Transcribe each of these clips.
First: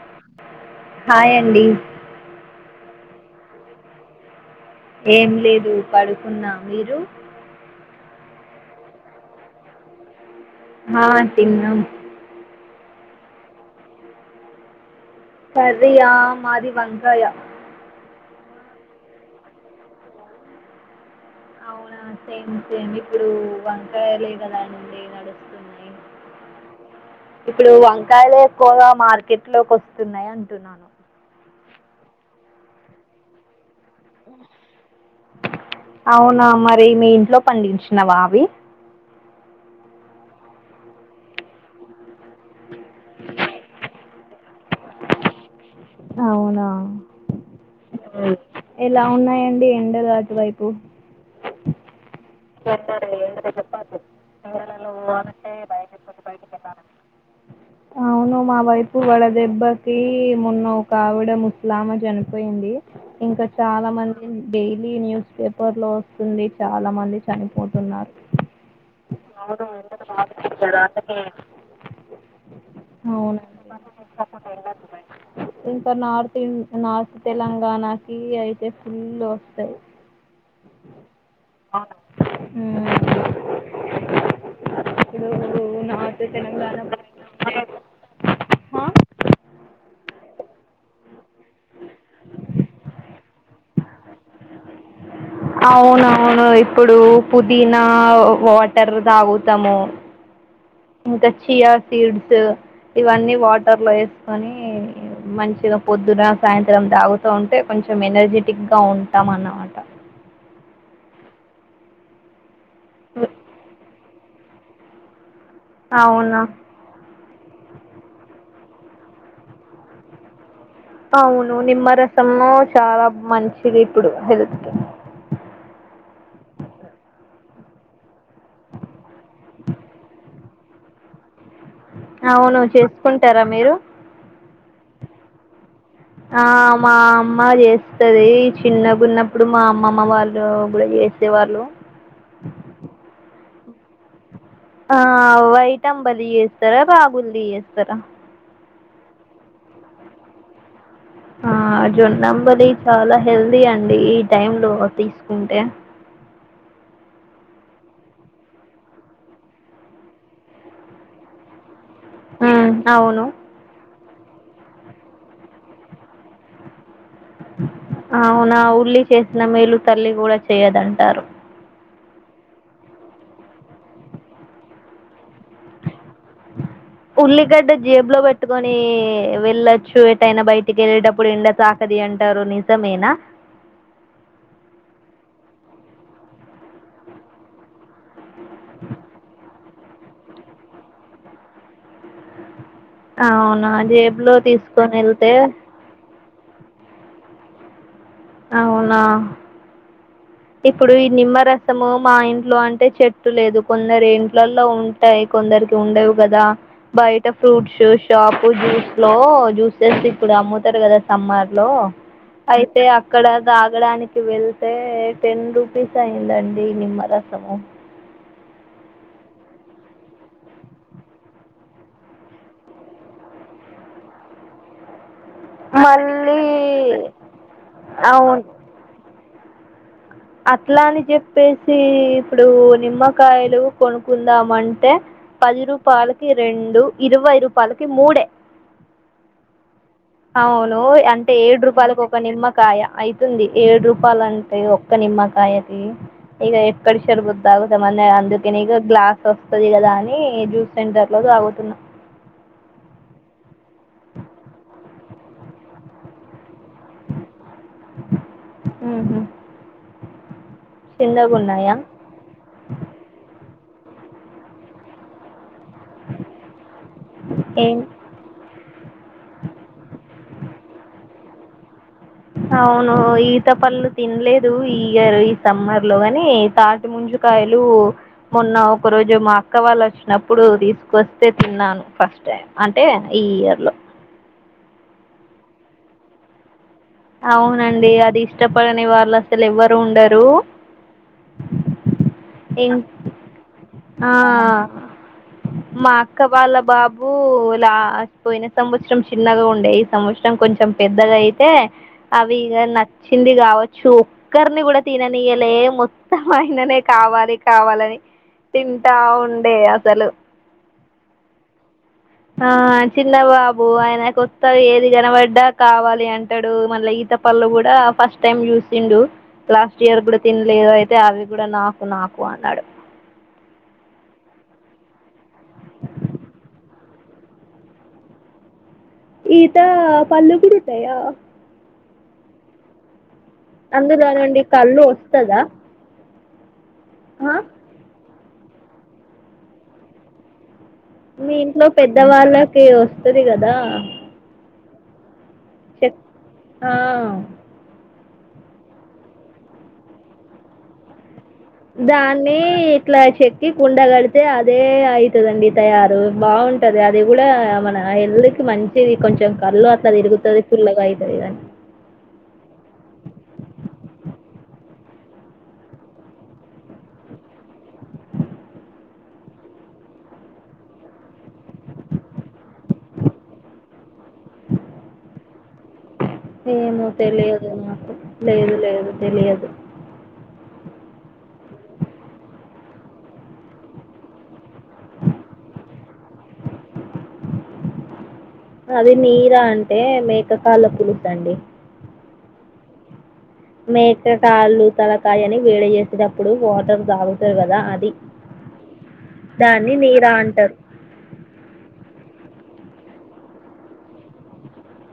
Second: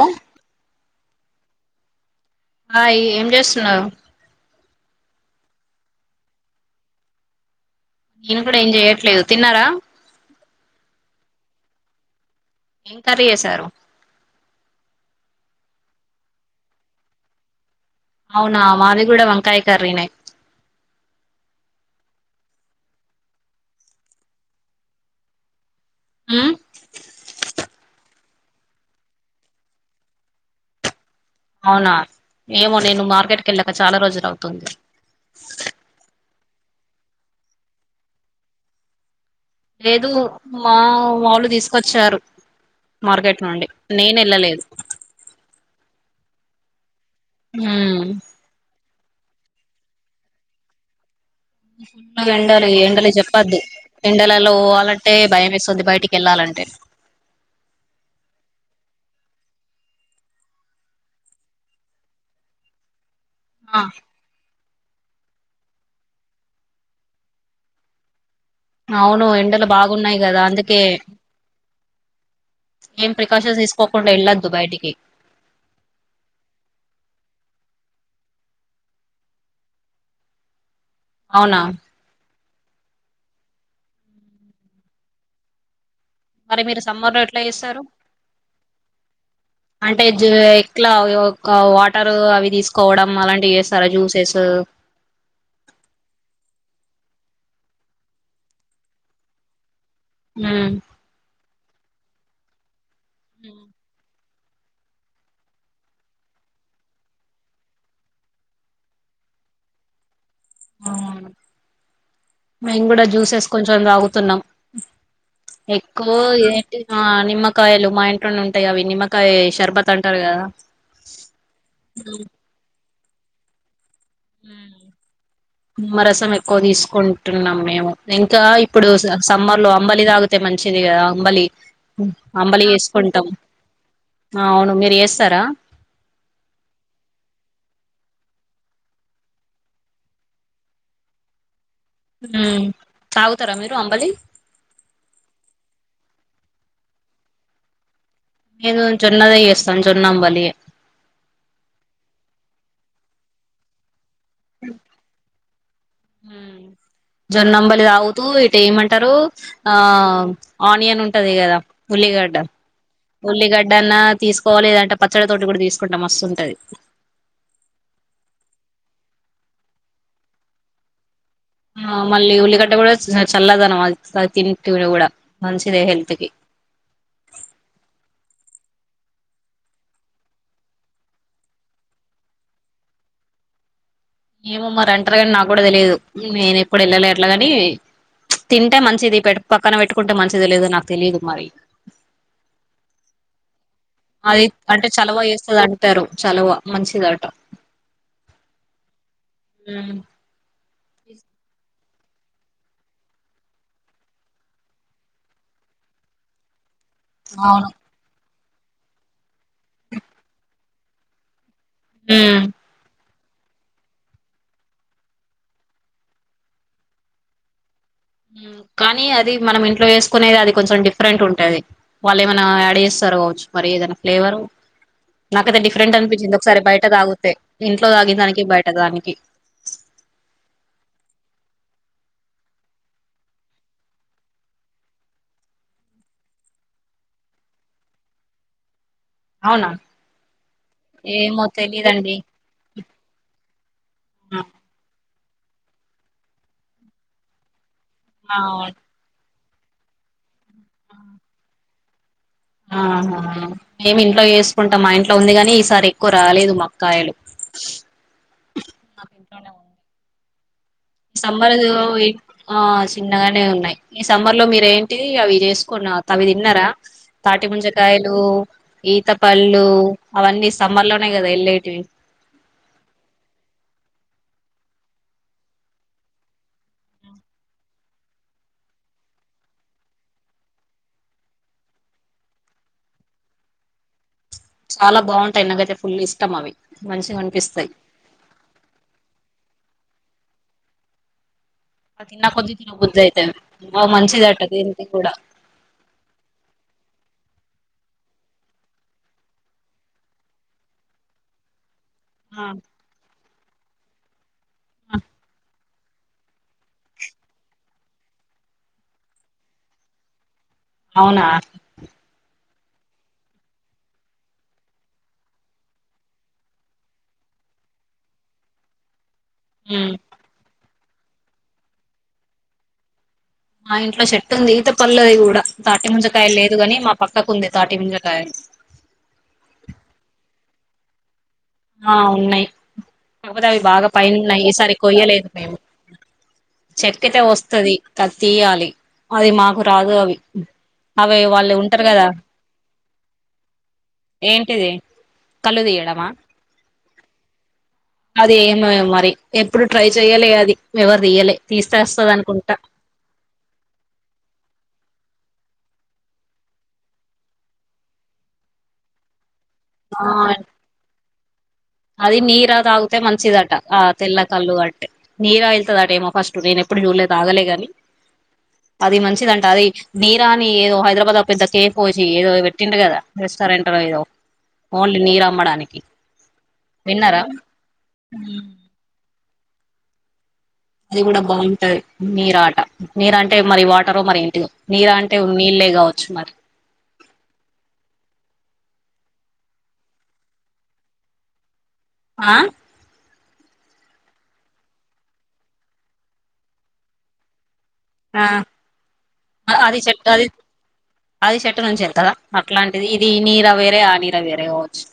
అ hi అండి hi ఏం చేస్తున్నారు ఏం లేదు పడుకున్నా మీరు నేను కూడా ఏం చెయట్లేదు తిన్నారా ఆ తిన్నాం ఎంకర్రీ చేసారు కర్రీయ మాది వంకాయ అవునా మాది కూడా వంకాయ కర్రినే అవునా సేమ్ సేమ్ ఇప్పుడు వంకాయలే కదా అండి నడుస్తున్నా ఉమ్ ఇప్పుడు వంకాయ్లే ఎక్కువగా మార్కెట్లోకి వస్తున్నాయి అంటున్నాను అవునా ఏమో నేను మార్కెట్కిెళ్ళ క చాలా రోజులు అవుతుంది ఇవి మీ ఇంట్లో పండించినవా అవి లేదు మా మాళ్ళు తీస్కొచ్చారు మార్కెట్ నుండి నేను ఏళ్ళలేదు అవునా ఆ ఎలా ఉన్నాయండి యండల్లాటువైపు ఎండలి ఎండలి చెప్పదు ఎండలలో పోవాలంటే భయమేస్తుంది బయటికి వెళ్లాలంటే అవును మా ఇ వడ దెబ్బకి మొన్న ఒక ఆవిడ ముస్లామా చనిపోయింది ఇంకా ఆ చాలా మంది డైలీ న్యూస్ పేపర్లో వస్తుంది చాలా మంది చనిపోతున్నారు అవును ఎండలు బాగున్నాయి కదా అందుకే ఏం అవునండి. ప్రికాషన్స్ తీసుకోకుండా ఎళ్ళొద్దు బయటికి ఇంక నార్త్ ఇన్ నార్త్ తెలగ్ ణకి అయితే ఫుల్ వస్తాయి అవునా హ్మ్ ఇప్పుడు నార్త్ మరి తెలంగాణ మీరు సమ్మర్లో ఎట్లా చేస్తారు హ అంటే జ్ ఎట్లా ఒక వాటర్ అవి తీసుకోవడం అలాంటివి చే అవునవును ఇప్పుడు పుదీనా వాటర్ తాగుతాము ఉమ్ ఇంకా చయా సీడ్స్ ఇవన్నీ వాటర్లో ఎ కని మంచిగా పొద్దున సాయంత్రం తాగుతూ ఉంటే కొంచెం ఎనర్జెటిక్గా ఉంటాం మ్ అనమాట ఔను మేము కూడా జ్యూసెస్ కొంచెం తగుతున్నాం ఎక్కువ్ అవునా ఏంటిది న నిమ్మకాయలు మ ఇంట్లోన్ ఉంటాయి అవి నిమ్మకాయ షర్బత్ అంటారు కదా అవును నిమ్మరసము చాలా మంచిది ఇప్పుడు హెల్త్కి హ్మ్ నిమ్మరసం ఎక్కువ తీసుకుంటు న్నాం మేము ఇంకా ఇప్పుడు సమ్మర్లో అంబలి తాగితే మంచిది కదా అంబలి అవును అంబలి చేసుకుంటాం చేసుకుంటారా మీరు అవును మీరు చేస్తారా ఆ మా అమ్మ చేస్తది చిన్నగున్నప్పుడు మా అమ్మమ్మ వాళ్ళు కూడా ఎసే వాళ్ళు ఉ తాగుతారా మీరు అంబలి ఆ వైట అంబలియేస్తారా బాగులు ఏస్తారా నేను జొన్నదే చేస్తాను జొన్నంబలి ఆ జొన్నంబలి చాలా హెల్దీ అండి టైంలో తీసుకుంటే హూ జొన్నంబలి తాగుతూ ఇటు ఏమంటారు ఆ ఆనియన్ ఉంటది కదా ఉల్లిగడ్డ ఉమ్ అవును ఉల్లిగడ్డ తీసుకోవాలిదంటే పచ్చడితోటి కూడా తీసుకుంటా మస్తుంటది అవునా ఉల్లి చేసిన మేలు తల్లి కూడా చెయదంటారు ఆ మళ్ళీ ఉల్లిగడ్డ కూడా చల్లదనం అది తింట కూడా మంచిదే హెల్త్ కి ఉల్లిగడ్డ జేబులో పెట్టుకని వెళ్ళొచ్చు ఎటైనా బయటికి వెళ్ళేటప్పుడు ఎండ తాకది అంటారు నిజమేనా ఏమో మరి అంటరు కాని నా కూడా తెలియదు నేను ఎప్పుడు వెళ్ళలే అట్లగాని తింటే మంచిది పె పక్కన పెట్టుకుంటే మంచిది లేదో నాకు తెలియదు మరి అవునా జేబులో తీసుకొని వెళ్తే చలువ మంచిది అట అవునా ఇప్పుడు ఈ నిమ్మరస్ ము మా ఇంట్లో అంటే చెట్టు లేదు కొందరు ఇంట్లలో ఉంటాయి కొందరికి ఉండవు కదా బయట ఫ్రూట్స్ షాప్ జ్యూస్ లో జ్యూసెస్ ఇప్పుడు అమ్ముతారు కదా సమ్మార్ లో అవును అయితే అక్కడ దాగడానికి వెళ్తే టెన్ రూపీస్ అయ్యిందండి నిమ్మ రసము కానీ అది మనం ఇంట్లో చేసుకునేది అది కొంచెం డిఫరెంట్ ఉంటుది వాళ్ళు ఏమైనా యాడ్ చేస్తారు కాచ్చు మరి ఏదైనా ఫ్లేవరు నాకైతే డిఫరెంట్ అనిపించింది మళ్ళీ ఒకసారి బయట తాగితే ఇంట్లో తాగిన అవును దానికి బయట దానికి అట్లా అని చెప్పేసి ఇప్పుడు నిమ్మకాయలు కొనుకుందాం అంటే పది రూపాయలకి రెండు ఇరవై రూపాయలకి మూడే అవునా అవును అంటే ఏమో ఏడు రూపాయలకి తెలీదండి ఒక నిమ్మకాయ అయితుంది ఏడు రూపాయలు అంటే నిమ్మకాయకి ఇగ ఎక్కడ శరు బుద్దద మ ఆహా అందుకని గ్లాస్ వస్తది కదా అని జ్యూస్ సెంటర్ లో తాగుతున్నా ఆహా మేమి ఇంట్లో చేసుకుంటాం మా ఇంట్లో ఉంది గాని ఈసారి ఎక్కువ రాలేదు మాకు కాయలు ఉహు నాకుంట్లోనే ఉం సమ్మర్ చిన్నగున్నాయా ఆ సిన్నగానే ఉన్నాయ్ ఈ సమ్మర్ లో మీరు ఏంటి అవి చేస్ కొన్నా తవిది ఇన్నార తాటి ఏం ముంజకాయలు ఈత పళ్ళు అవన్నీ సమ్మర్ లోనే కదా వెళ్ళేటివి అవును ఈత పళ్లు తినలేదు ఈ ఇయరు ఈ సమ్మర్ లో కాని తాటి ముందు జుకాయలు మొన్న ఒక రోజు మా అక్క వాళ్ళు వచ్చినప్పుడు తీసుకొస్తే తిన్నాను ఫస్ట్ టైం అంటే ఈ ఇయర్ లో చాలా బాగుంటాయి నాకైతే ఫుల్ ఇష్టం అవి మంచిగా అనిపిస్తాయి అవునండి అది ఇష్టపడని వాళ్ళు అసలు ఎవరు ఉండరు తిన్న కొద్ది తిన ఇం బుద్ది అయితాయి బా ఆ మంచిది అట తింటి కూడా మా అక్క వాళ్ళ బాబు ఇలా పోయిన సంవత్సరం చిన్నగా ఉండే ఈ సంవత్సరం కొంచెం పెద్దగా అయితే అవి ఆ ఇగ నచ్చింది కావచ్చు ఒక్కరిని కూడా ఆ, తిననీయలే మొత్తం అయిననే కావాలి కావాలని అని తింటా ఉండే అసలు అవునా ఆ చిన్న బాబు ఆయన కొస్తా ఏది కనపడ్డా కావాలి అంటాడు మళ్ళీ ఈత ప కల్లో కూడా ఫస్ట్ టైం చూసిండు లాస్ట్ ఉమ్. ఇయర్ కూడా తినలేదు అయితే అవి కూడా నాకు నాకు అన్నాడు. మా ఇంట్లో చెట్టు ఉంది ఈత పల్లది కూడా తాటి ముంజకాయ లేదు కాని మా పక్కకు ఉంది తాటి ముంజకాయలు ఈత పళ్లుు కూడా ఉంటాయా? ఆ ఉన్నాయి కాపోతే అవి బాగా అందులో పైన నుండి ఉన్నాయి ఈసారి కళ్ళు కొయ్యలేదు వస్తదా మేము. చెక్కతే ఆ వస్తుది క తీయాలి అది మాకు రాదు అవి అవి మీ వాళ్ళు ఇంట్లో ఉంటారు కదా పెద్దవాళ్ళకి వస్తది కదా ఏంటిది కళ్ళు చెక్ తీయడమా ఆ అది ఏమ మరి ఎప్పుడు ట్రై చెయ్యాలి అది ఎవరు తీయలె దాన్ని ఇట్లా చెక్కి కుండగడితే అదే అఐ వస్తదండి తయారు బావుంటది అది కూడా మన హెల్త్ కి మంచిది కొంచెం కల్లు అట్ల ఆ తిరుగుతది ఫుల్గాయిద్ద లేదని అది నీరా తాగితే మంచిదట ఆ తెల్ల కళ్ళు అంటే నీరా వెల్తుదట ఏమో ఫస్ట్ నేను ప్పుడు చూలే తాగలే గాని అది మంచిదంట అది నీరాని ఏదో హైదరాబాద్ లో పెద్ద కేఫ వచ్చి ఏదో పెట్టిండ కదా రీష్టరెంట్ర్ ఎదో ఓన్లీ నీరుమ్మడానికి ఏమో తెలియదు నాకు లేదు లేదు తెలియదు అది కూడా బావుంటది నీరా అట నీరు అంటే మరి వాటర్ మరి ఇంటిదో నీరా అంటే ఉ నీళ్లే కావచ్చు మరి అది నీరా అంటే మేకకళ కులుద్దండి ఆ మేకకాళ్ళు తలకాయ అని వేడ చేసేటప్పుడు వాటర్ తాగుతారు కదా అది ఆ దాన్ని అది చెట్ నీరా అది అంటారు అది చెట్టు నుంచి వెలతదా అట్లాంటిది ఇది నీర వేరే, ఆ నీర వేరే కావచ్చు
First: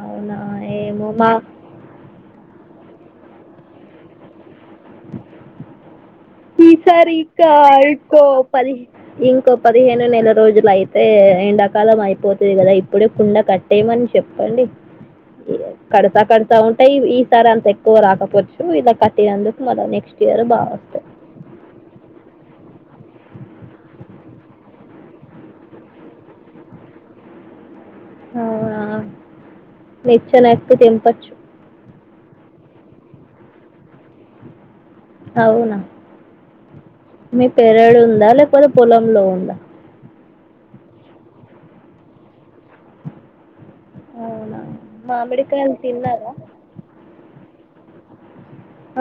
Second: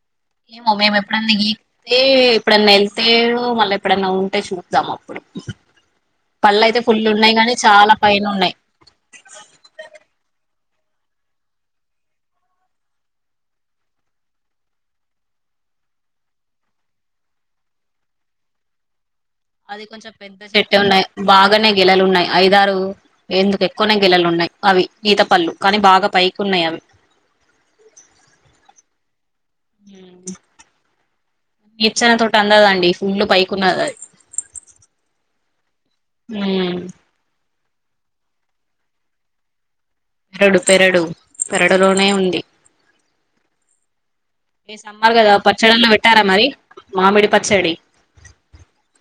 అవునా ఏమో మేము మా ఎప్పుడన్నా గీతే ఇప్పుడన్నా ఏ తెడో మళ్ళీ ఎప్పుడైనా ఉంటే చూద్దాం అప్పుడు పళ్ళు అయితే ఫుల్ ఈసారి ఉన్నాయి ఇంక గానీ చాలా ఐకో పైన ఉన్నాయి పదిహ ఇంకో పదిహేను నెల రోజుల యి తే ఎండాకాలం అయిపోతుది కదా ఇప్పుడే కుండ కట్టేయమని చెప్పండి. కడతా కడతా ఉంటాయి ఈ సారి అంత ఎక్కువ రాకపోవచ్చు ఇలా తే అందుకు అది మరో కొంచెం నెక్స్ట్ పెద్ద ఇయర్ బాగా చెట్టే ఉన్నాయి వస్తాయి. బాగానే గేలలు ఉన్నాయి ఐదారు ఎందుకు ఎక్కువనే గిలెలు ఉన్నాయి అవి ఈత పళ్లు కానీ బాగా పై కున్నాయం అవునా నిచ్చనఎక్కు తెంపచ్చు నిచన తోటి అందదండి ఫుల్ పైకున్నది అది అవునా ఉమ్ మీ పెరడు ఉందా, లేకపోతే పొలంలో ఉందా? పెరడు పెరడు పెరడులోనే ఉంది. అవునా ఈ సమ్మర్ గదా మామిడికాయలు పచ్చడన్న పెట్టారా తిన్నారా మరి మామిడి పచ్చడి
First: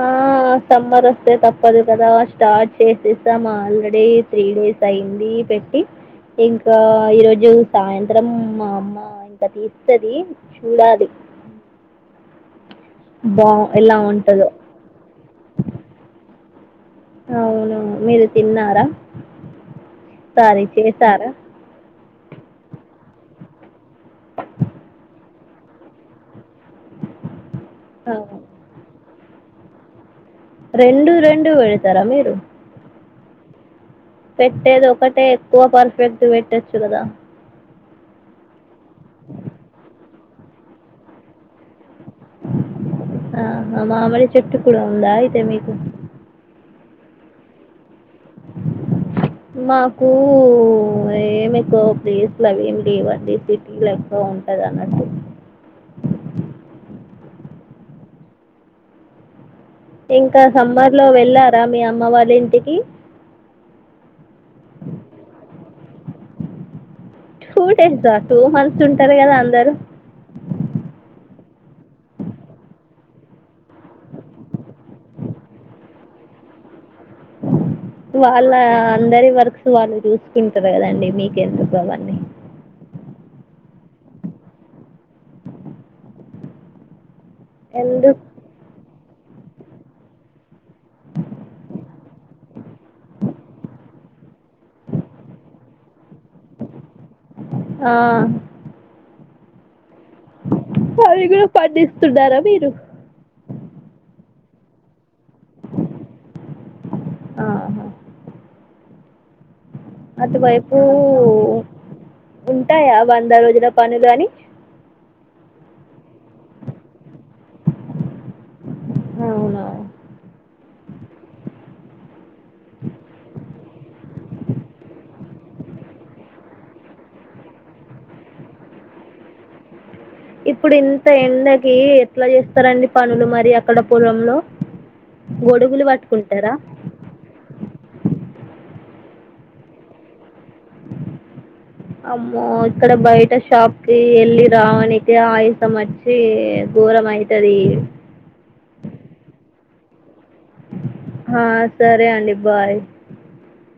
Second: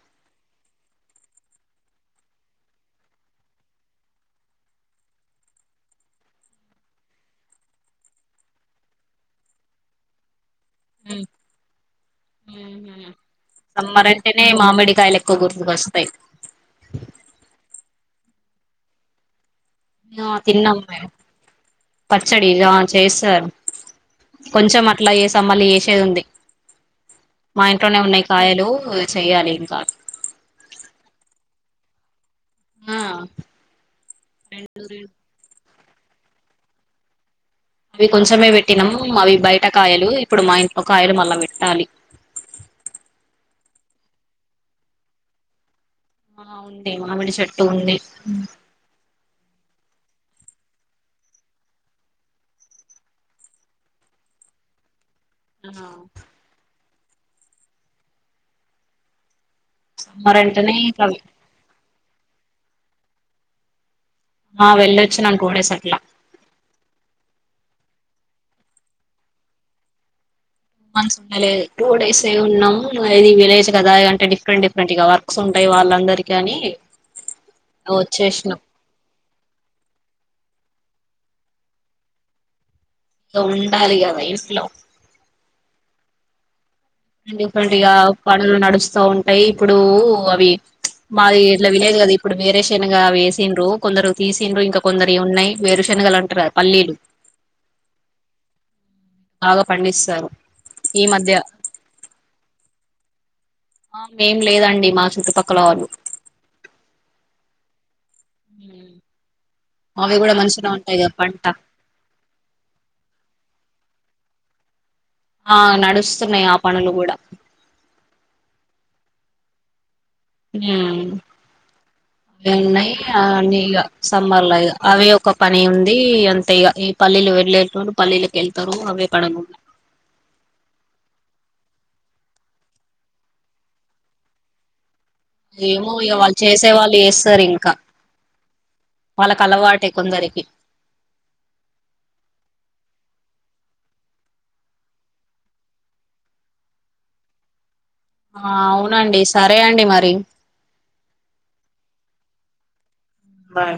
ఆ ఆ సమ్మర్ వస్తే తప్పదు కదా స్టార్ట్ చేసేసాం ఆల్రెడీ త్రీ డేస్ అయింది. పెట్టి ఇంకా ఈరోజు సాయంత్రం మా అమ్మ ఇంకా తీస్తది. చూడాలి. ఉమ్ ఉహు బా ఎలా సమ్మర్ అంటేనే ఉంటుందో మామిడికాయల్ ఎక్కో గుర్తుకొస్తాయి. అవును మీరు తిన్నారా? యా సారీ తిన్నం మేం చేశారా పచ్చడి గా చేసాం కొంచం అట్ల ఏసాం మళ్ళీ ఏసేద్ ఉంది. మా ఇంట్లోనే ఉన్నయి అవును కాయలు చెయ్యాలి ఇంకా రెండు రెండు వెడ్తరా మీరు ఆ రెండు పెట్టేది రెండు ఒకటే ఎక్కువ పర్ఫెక్ట్ పెట్టచ్చు గదా అవి కొంచమే పెట్టినం అవి బయట కాయలు ఇప్పుడు మా ఇంట్లో కాయలు మళ్ళ పెట్టాలి. ఆహ మామిడి చెట్టు కూడా ఉందా అయితే మీకు ఆ ఉంది మామిడి చెట్టు ఉంది. మాకూ ఏం ఎక్కువ ప్లేస్లవి ఏం లేవండి సిటీల ఎక్కువ ఉంటదన్నట్టు ఆ సమ్మర్ ఇంకా అంటేనే ఇక సమ్మర్లో అవి వెళ్ళారా మీ అమ్మ వాళ్ళ ఇంటికి ఆ వెళ్ళొచ్చినం టూ డేస్ అట్ల టూ డేసా టూ మంత్స్ ఉంటరు కదా అందరు టూ మంత్స్ ఉండలేదు టూ డేసే ఉన్నం. ఇది విలేజ్ కదా అంటే డిఫరెంట్ డిఫరెంట్ ఇగ వర్క్స్ ఉంటయి. ఇగ వాళ్ళందరికీ అనీ వాళ్ళ అందరి వర్క్స్ వాళ్ళు చూస్కుంటర్ కదండి మీ కెందుకు అవన్నీ ఇగ ఉండాలి గదా ఇంట్లో డిఫరెంట్గా ఎందుకు పనులు నడుస్తా ఉంటయి ఇప్పుడూ అవి మాది ఇట్ల విలేజ్ కదా ఇప్పుడు వేరే శనగ అవి ఏసిండ్రు కొందరు తీసింన్రు ఇంకా కొందరి ఉన్నయి వేరు శ నగలంటార్గ పల్లీలు ఆ బాగా పండిస్ అవి గుడ పండిస్తున్నారా మీరు ఆ మేం లేదండి మా చుట్టుపక్కల వాళ్ళు. ఆ హా హ్ అటు వైపూ ఉంటాయా వంద రోజుల పనులు అని ఆ నడుస్తున్నయి ఆ పనులు కూడా అవునా మ్ వెన్నై ఆ అన్నీ ఇగ సమ్మర్ల ఇగ అవి ఒక పని ఉంది అంటే ఇగ ఈ పల్లీలు వెళ్లేటోళ్ళు పల్లీలకెళ్తరు అవి పడకుండ ఇప్పుడు ఇంత ఎండకి ఎట్లా చేస్తరండి పనులు మరి అక్కడ పొలంలో గొడుగులు ఏమో ఇగ వాళ్ళు పట్టుకుంటారా చేసే వాళ్ళు చేస్తరింక వాళ్ళక్ అలవాటే కొందరికి అమ్మో ఇక్కడ బయట షాప్కి ఎళ్ళి రావనికే ఆయసం అచ్చి ఘోరమైతదీ ఆ అవునండి సరే అండి మరి ఆ సరే అండి బాయ్. బాయ్